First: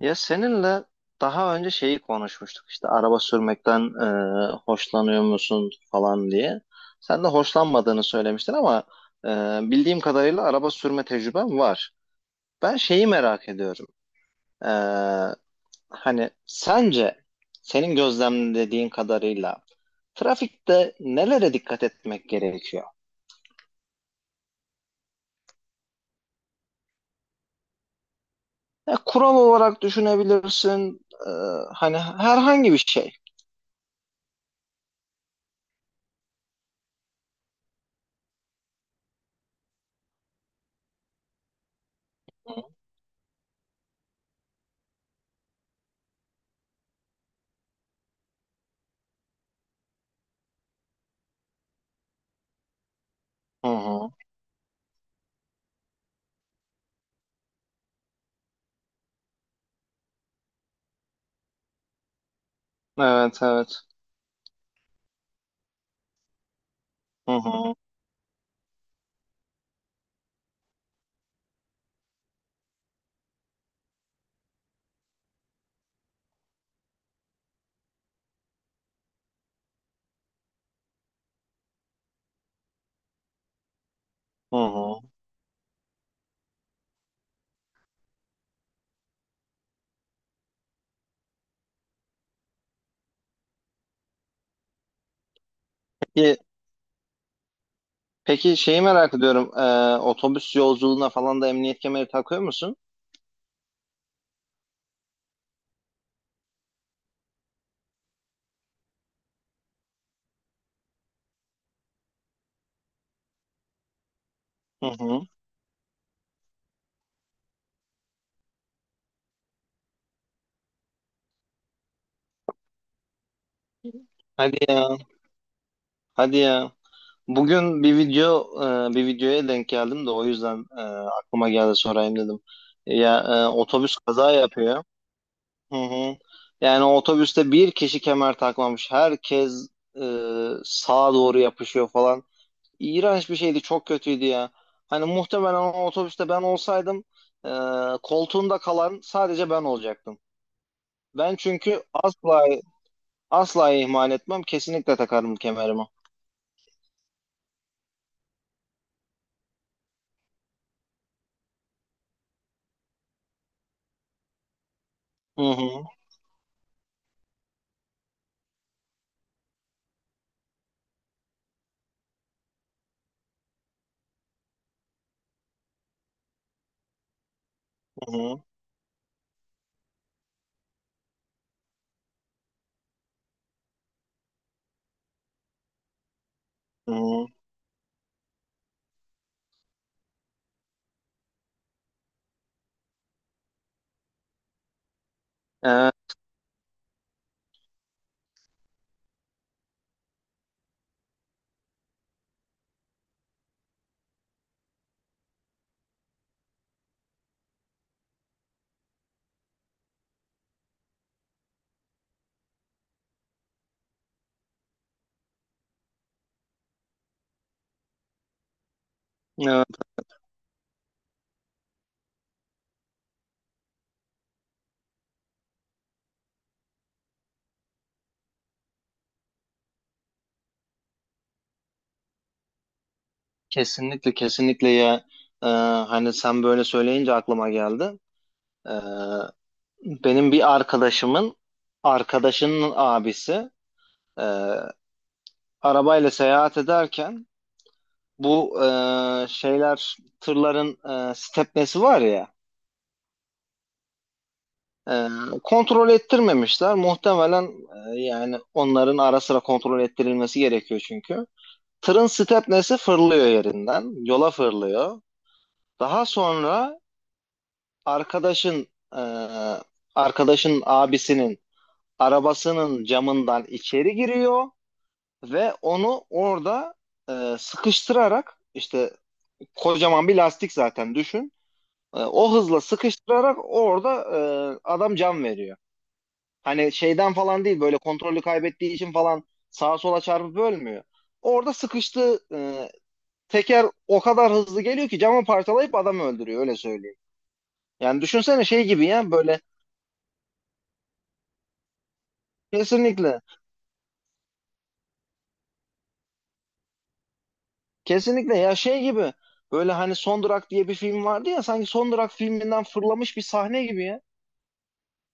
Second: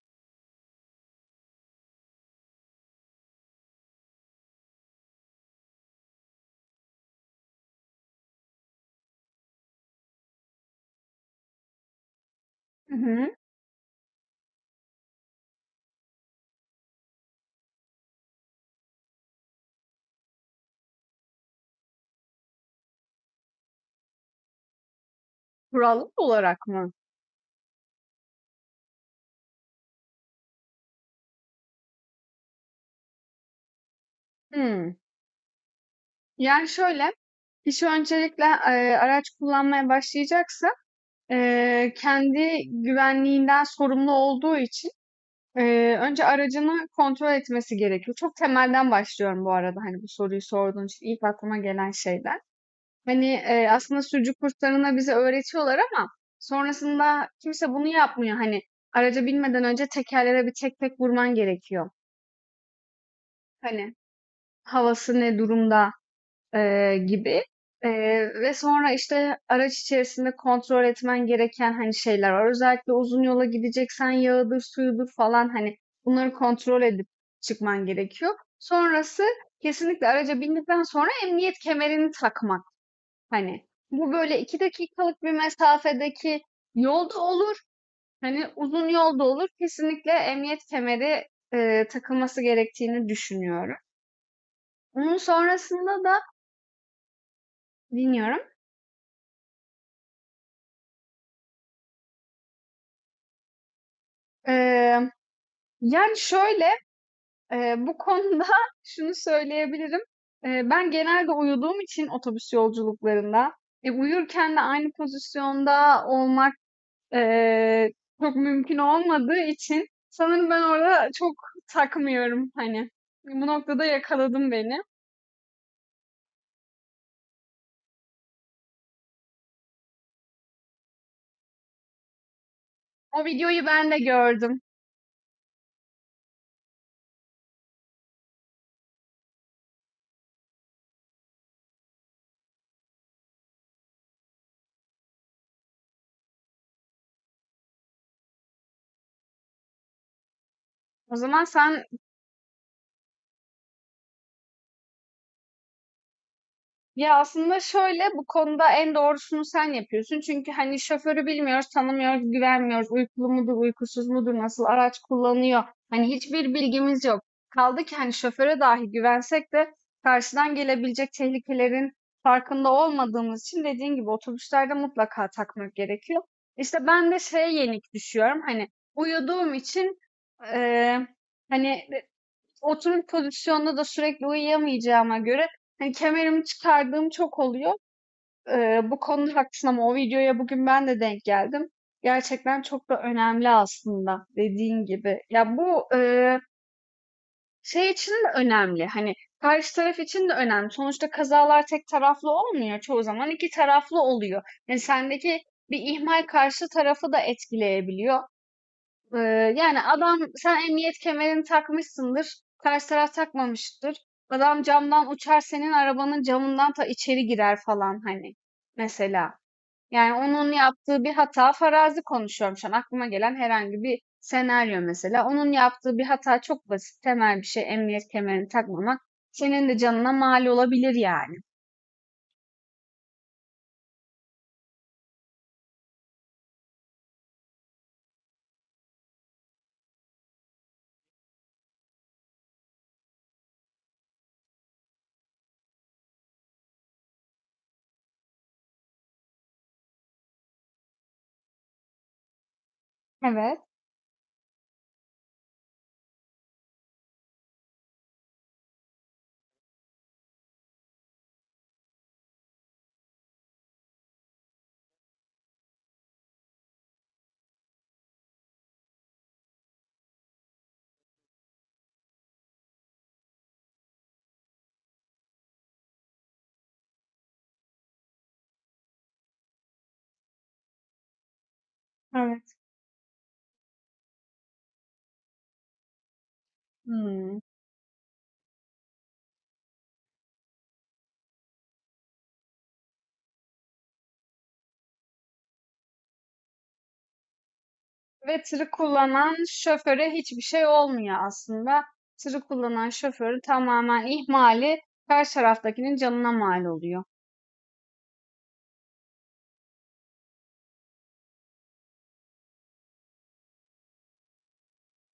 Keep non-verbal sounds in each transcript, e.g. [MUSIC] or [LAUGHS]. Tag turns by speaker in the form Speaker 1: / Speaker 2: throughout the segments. Speaker 1: Ya seninle daha önce şeyi konuşmuştuk işte araba sürmekten hoşlanıyor musun falan diye. Sen de hoşlanmadığını söylemiştin ama e, bildiğim kadarıyla araba sürme tecrüben var. Ben
Speaker 2: Hı
Speaker 1: şeyi
Speaker 2: hı.
Speaker 1: merak ediyorum. E, Hani sence senin gözlemlediğin kadarıyla trafikte nelere dikkat etmek gerekiyor?
Speaker 2: Kurallar olarak mı?
Speaker 1: Ya, kural olarak düşünebilirsin, e, hani herhangi bir şey.
Speaker 2: Hımm. Yani şöyle, kişi öncelikle, araç kullanmaya başlayacaksa, kendi güvenliğinden sorumlu olduğu için, önce aracını kontrol etmesi gerekiyor. Çok temelden başlıyorum bu arada, hani, bu soruyu sorduğun için ilk aklıma gelen şeyler. Hani,
Speaker 1: Hı
Speaker 2: aslında
Speaker 1: hı.
Speaker 2: sürücü kurslarında bize öğretiyorlar ama sonrasında kimse bunu yapmıyor. Hani, araca binmeden önce tekerlere bir tek tek vurman gerekiyor.
Speaker 1: Evet, evet.
Speaker 2: Hani, havası ne durumda?
Speaker 1: Hı
Speaker 2: Gibi.
Speaker 1: hı.
Speaker 2: Ve sonra işte araç içerisinde kontrol etmen gereken hani şeyler var. Özellikle uzun yola gideceksen yağıdır, suyudur falan hani bunları kontrol edip çıkman gerekiyor. Sonrası kesinlikle araca bindikten sonra emniyet kemerini takmak. Hani bu böyle
Speaker 1: Hı
Speaker 2: iki
Speaker 1: hı.
Speaker 2: dakikalık bir mesafedeki yolda olur. Hani uzun yolda olur. Kesinlikle emniyet kemeri takılması gerektiğini düşünüyorum. Onun sonrasında da
Speaker 1: Peki.
Speaker 2: dinliyorum.
Speaker 1: Peki, şeyi merak ediyorum. Otobüs yolculuğuna falan da emniyet kemeri takıyor musun?
Speaker 2: Ee, Yani şöyle, bu konuda [LAUGHS] şunu söyleyebilirim. Ben genelde uyuduğum için otobüs yolculuklarında, uyurken de
Speaker 1: Hı
Speaker 2: aynı
Speaker 1: hı.
Speaker 2: pozisyonda olmak, eee, çok mümkün olmadığı için sanırım ben orada çok takmıyorum, hani. Bu noktada yakaladın
Speaker 1: Hadi
Speaker 2: beni.
Speaker 1: ya. Hadi ya. Bugün bir video, bir videoya denk geldim de o yüzden aklıma geldi, sorayım dedim. Ya,
Speaker 2: O videoyu ben
Speaker 1: otobüs
Speaker 2: de
Speaker 1: kaza
Speaker 2: gördüm.
Speaker 1: yapıyor. Hı hı. Yani otobüste bir kişi kemer takmamış. Herkes e, sağa doğru yapışıyor falan. İğrenç bir şeydi, çok kötüydü ya. Hani muhtemelen o otobüste ben olsaydım, e, koltuğunda kalan sadece ben olacaktım.
Speaker 2: O
Speaker 1: Ben
Speaker 2: zaman
Speaker 1: çünkü
Speaker 2: sen.
Speaker 1: asla asla ihmal etmem. Kesinlikle takarım kemerimi.
Speaker 2: Ya aslında şöyle bu konuda en doğrusunu sen yapıyorsun. Çünkü hani şoförü bilmiyoruz, tanımıyoruz, güvenmiyoruz. Uykulu mudur, uykusuz mudur, nasıl araç
Speaker 1: Hı
Speaker 2: kullanıyor?
Speaker 1: hı,
Speaker 2: Hani hiçbir bilgimiz yok. Kaldı ki hani şoföre dahi güvensek de karşıdan gelebilecek tehlikelerin farkında olmadığımız için dediğin gibi otobüslerde mutlaka takmak gerekiyor. İşte ben de şeye yenik
Speaker 1: hı
Speaker 2: düşüyorum.
Speaker 1: hı.
Speaker 2: Hani uyuduğum için eee, hani oturum pozisyonunda da sürekli uyuyamayacağıma göre hani kemerimi
Speaker 1: Hı
Speaker 2: çıkardığım
Speaker 1: hı.
Speaker 2: çok oluyor. Bu konuda haklısın ama o videoya bugün ben de denk geldim. Gerçekten çok da önemli aslında dediğin gibi. Ya bu
Speaker 1: Evet,
Speaker 2: şey için de önemli. Hani karşı taraf için de önemli. Sonuçta kazalar tek taraflı olmuyor. Çoğu zaman iki taraflı oluyor. Yani sendeki bir ihmal karşı tarafı da etkileyebiliyor. Ee, Yani adam sen emniyet kemerini takmışsındır. Karşı taraf takmamıştır. Adam camdan uçar senin arabanın camından ta içeri girer falan hani mesela.
Speaker 1: evet,
Speaker 2: Yani onun yaptığı bir hata, farazi konuşuyorum şu an. Aklıma gelen herhangi bir senaryo mesela. Onun yaptığı bir hata çok basit, temel bir şey, emniyet kemerini takmamak. Senin de canına mal olabilir yani.
Speaker 1: kesinlikle, kesinlikle ya. Ee, Hani sen böyle söyleyince aklıma geldi. Ee, Benim bir arkadaşımın arkadaşının abisi e, arabayla seyahat ederken bu, şeyler, tırların stepnesi var ya.
Speaker 2: Evet,
Speaker 1: Ee, Kontrol ettirmemişler. Muhtemelen, yani onların ara sıra kontrol ettirilmesi gerekiyor çünkü. Tırın stepnesi fırlıyor yerinden. Yola fırlıyor. Daha sonra arkadaşın, e, arkadaşın abisinin arabasının camından içeri giriyor ve onu orada sıkıştırarak, işte kocaman bir lastik zaten, düşün. O
Speaker 2: evet.
Speaker 1: hızla sıkıştırarak orada adam can veriyor. Hani şeyden
Speaker 2: Hmm.
Speaker 1: falan değil, böyle kontrolü kaybettiği için falan sağa sola çarpıp ölmüyor. Orada sıkıştı, teker o kadar hızlı geliyor ki camı parçalayıp adamı öldürüyor, öyle söyleyeyim. Yani
Speaker 2: Ve
Speaker 1: düşünsene, şey
Speaker 2: tırı
Speaker 1: gibi ya,
Speaker 2: kullanan
Speaker 1: böyle
Speaker 2: şoföre hiçbir şey olmuyor aslında. Tırı kullanan
Speaker 1: kesinlikle,
Speaker 2: şoförün tamamen ihmali karşı taraftakinin canına mal oluyor.
Speaker 1: kesinlikle ya, şey gibi böyle. Hani Son Durak diye bir film vardı ya, sanki Son Durak filminden fırlamış bir sahne gibi ya.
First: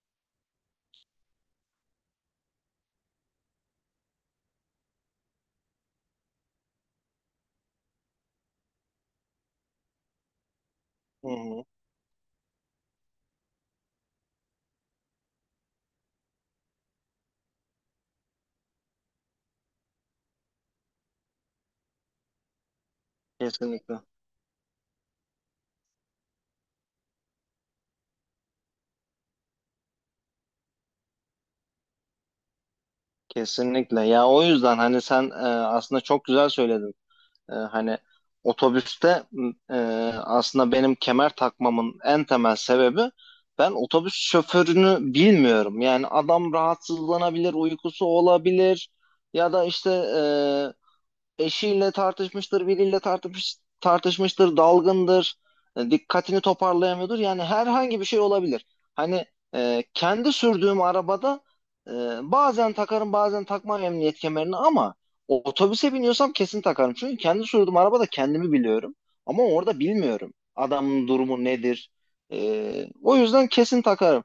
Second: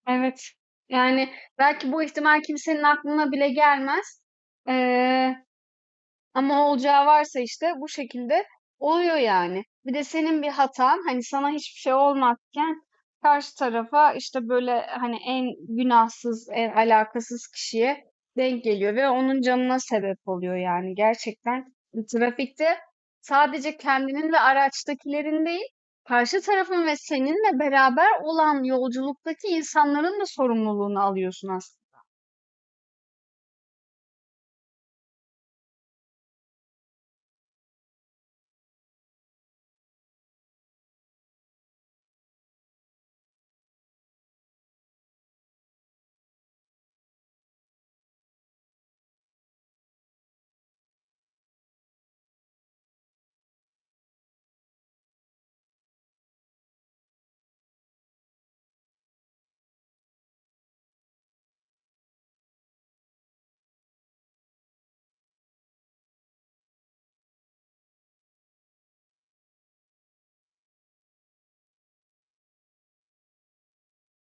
Speaker 2: Evet. Yani belki bu ihtimal kimsenin aklına bile gelmez. Ee, Ama olacağı varsa işte bu şekilde oluyor yani. Bir de senin bir hatan hani
Speaker 1: Hı
Speaker 2: sana
Speaker 1: hı.
Speaker 2: hiçbir şey olmazken karşı tarafa işte böyle hani en günahsız, en alakasız kişiye denk geliyor ve onun canına sebep oluyor yani. Gerçekten trafikte sadece
Speaker 1: Kesinlikle,
Speaker 2: kendinin ve araçtakilerin değil, karşı tarafın ve seninle beraber olan yolculuktaki insanların da sorumluluğunu alıyorsun aslında.
Speaker 1: kesinlikle ya, o yüzden hani sen aslında çok güzel söyledin. Hani otobüste, e, aslında benim kemer takmamın en temel sebebi, ben otobüs şoförünü bilmiyorum. Yani adam rahatsızlanabilir, uykusu olabilir ya da işte e, eşiyle tartışmıştır, dalgındır, dikkatini toparlayamıyordur. Yani herhangi bir şey olabilir. Hani kendi sürdüğüm arabada e, bazen takarım, bazen takmam emniyet kemerini, ama otobüse biniyorsam kesin takarım. Çünkü kendi sürdüğüm arabada kendimi biliyorum, ama orada bilmiyorum adamın durumu nedir. O yüzden kesin takarım.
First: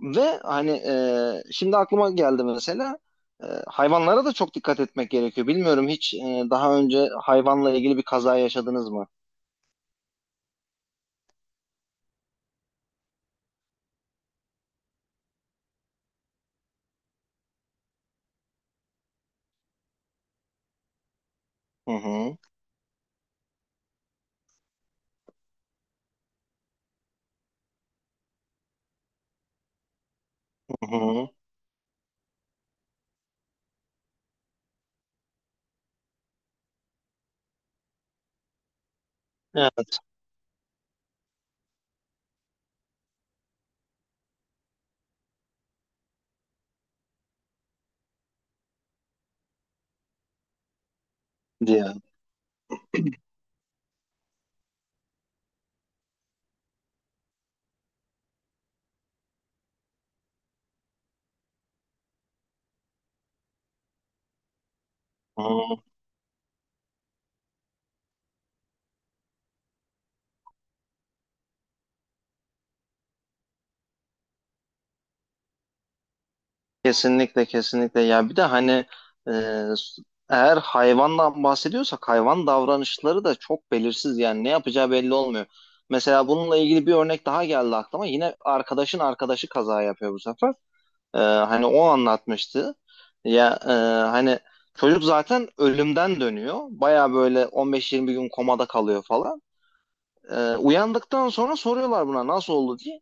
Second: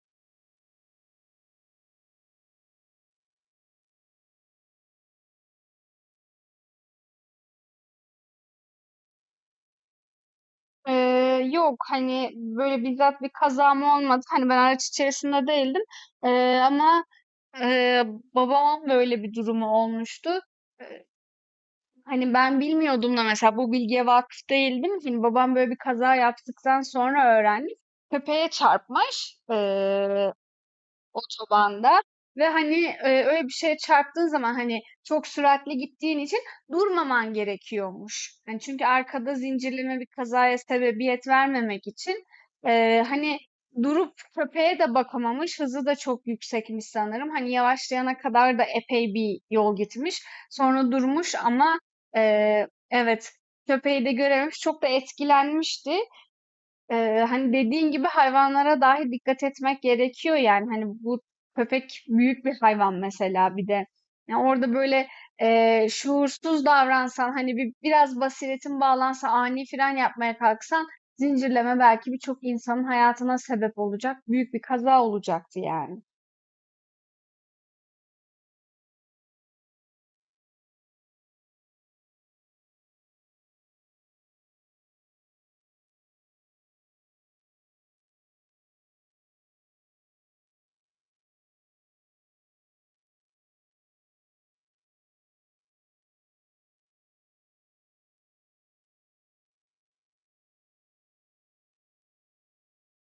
Speaker 1: Ve hani, şimdi aklıma geldi mesela, hayvanlara da çok dikkat etmek gerekiyor. Bilmiyorum, hiç daha önce hayvanla ilgili bir kaza yaşadınız mı?
Speaker 2: Yok, hani, böyle, bizzat bir kazam olmadı. Hani, ben araç içerisinde değildim, ama, eee, babamın böyle bir durumu olmuştu. Eee,
Speaker 1: Hı
Speaker 2: Hani,
Speaker 1: hı,
Speaker 2: ben bilmiyordum da mesela, bu bilgiye vakıf değildim. Hani, babam böyle bir kaza yaptıktan sonra öğrendim. Köpeğe çarpmış.
Speaker 1: hı hı.
Speaker 2: Otobanda. Ve, hani, öyle bir şeye çarptığın zaman, hani, çok süratli gittiğin için durmaman gerekiyormuş. Hani, çünkü arkada
Speaker 1: Evet,
Speaker 2: zincirleme bir kazaya sebebiyet vermemek için, hani, durup köpeğe de bakamamış, hızı da çok yüksekmiş sanırım. Hani, yavaşlayana kadar da epey bir yol gitmiş. Sonra durmuş ama,
Speaker 1: diye.
Speaker 2: evet, köpeği de görememiş. Çok da etkilenmişti. Hani dediğin gibi hayvanlara dahi dikkat etmek gerekiyor yani, hani bu köpek büyük bir hayvan mesela. Bir de yani orada böyle
Speaker 1: Hı.
Speaker 2: şuursuz davransan, hani bir biraz basiretin bağlansa, ani fren yapmaya kalksan, zincirleme belki birçok insanın hayatına sebep olacak büyük bir kaza olacaktı yani.
Speaker 1: Kesinlikle, kesinlikle. Ya bir de hani e, eğer hayvandan bahsediyorsak, hayvan davranışları da çok belirsiz. Yani ne yapacağı belli olmuyor. Mesela bununla ilgili bir örnek daha geldi aklıma. Yine arkadaşın arkadaşı kaza yapıyor bu sefer. Hani o anlatmıştı. Ya, hani çocuk zaten ölümden dönüyor. Baya böyle 15-20 gün komada kalıyor falan. Uyandıktan sonra soruyorlar buna, nasıl oldu diye.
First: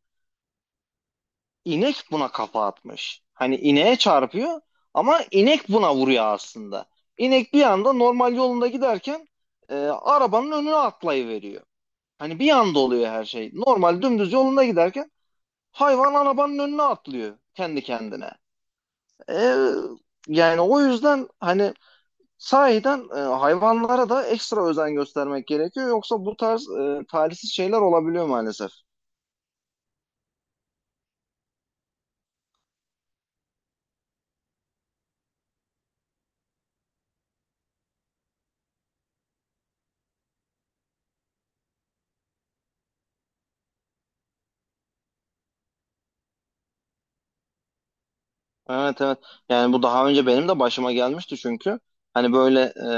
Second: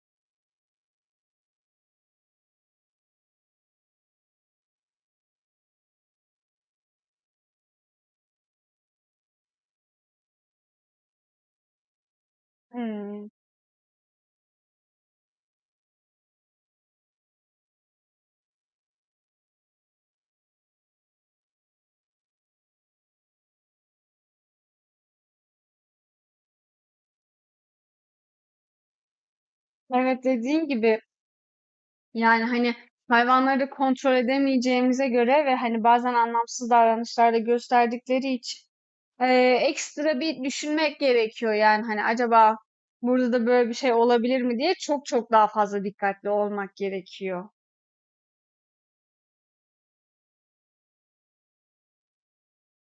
Speaker 1: İnek buna kafa atmış. Hani ineğe çarpıyor ama inek buna vuruyor aslında. İnek bir anda normal yolunda giderken arabanın önüne atlayıveriyor. Hani bir anda oluyor her
Speaker 2: Hmm.
Speaker 1: şey. Normal dümdüz yolunda giderken hayvan arabanın önüne atlıyor kendi kendine. E, Yani o yüzden hani sahiden hayvanlara da ekstra özen göstermek gerekiyor. Yoksa bu tarz talihsiz şeyler olabiliyor maalesef.
Speaker 2: Evet, dediğin gibi. Yani, hani, hayvanları da kontrol edemeyeceğimize göre ve, hani, bazen anlamsız davranışlarda gösterdikleri için, ekstra bir düşünmek gerekiyor. Yani, hani, acaba burada da böyle bir şey olabilir mi diye çok çok daha fazla dikkatli olmak gerekiyor.
Speaker 1: Evet, evet. Yani bu daha önce benim de başıma gelmişti çünkü. Hani böyle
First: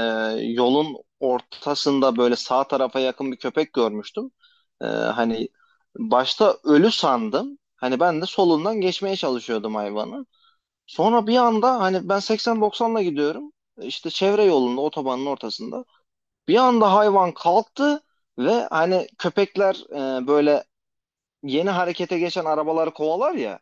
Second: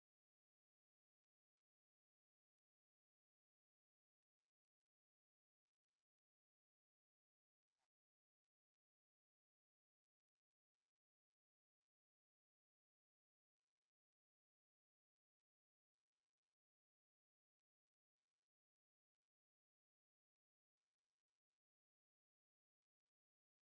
Speaker 1: yolun ortasında, böyle sağ tarafa yakın bir köpek görmüştüm. Hani başta ölü sandım. Hani ben de solundan geçmeye çalışıyordum hayvanı. Sonra bir anda, hani ben 80-90'la gidiyorum. İşte çevre yolunda, otobanın ortasında. Bir anda hayvan kalktı ve hani köpekler böyle yeni harekete geçen arabaları kovalar ya.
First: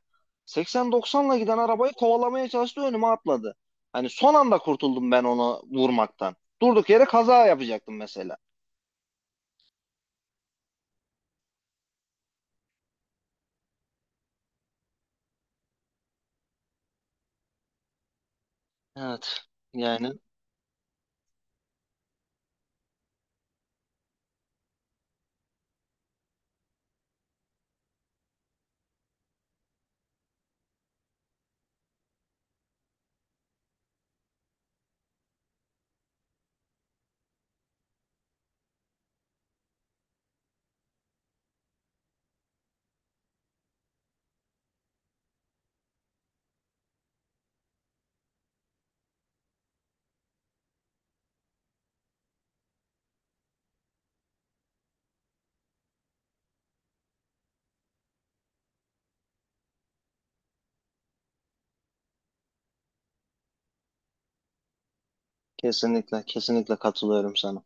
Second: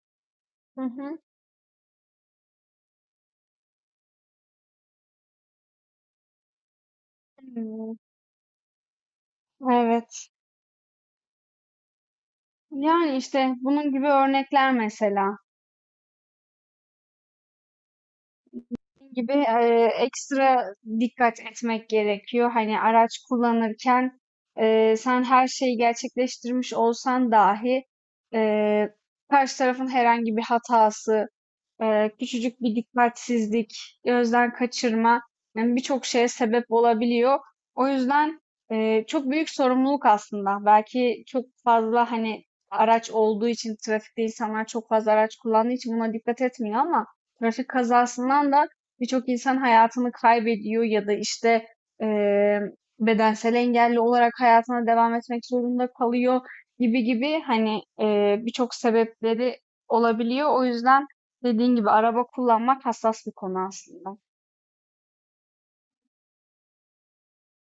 Speaker 2: Hı hı.
Speaker 1: 80-90'la giden arabayı kovalamaya çalıştı, önüme atladı. Hani son anda kurtuldum ben onu vurmaktan. Durduk yere kaza yapacaktım
Speaker 2: Hımm.
Speaker 1: mesela.
Speaker 2: Evet. Yani, işte, bunun gibi örnekler mesela. Dediğim gibi,
Speaker 1: Evet. Yani
Speaker 2: ekstra dikkat etmek gerekiyor. Hani araç kullanırken, sen her şeyi gerçekleştirmiş olsan dahi, eee, karşı tarafın herhangi bir hatası, küçücük bir dikkatsizlik, gözden kaçırma, yani birçok şeye sebep olabiliyor. O yüzden çok büyük sorumluluk aslında. Belki çok fazla hani araç olduğu için, trafikte insanlar çok fazla araç kullandığı için buna dikkat etmiyor ama trafik kazasından da birçok insan hayatını kaybediyor ya da işte eee, bedensel engelli olarak hayatına devam etmek zorunda kalıyor gibi gibi, hani birçok sebepleri olabiliyor. O yüzden dediğin gibi, araba kullanmak hassas bir konu aslında.
Speaker 1: kesinlikle, kesinlikle katılıyorum sana.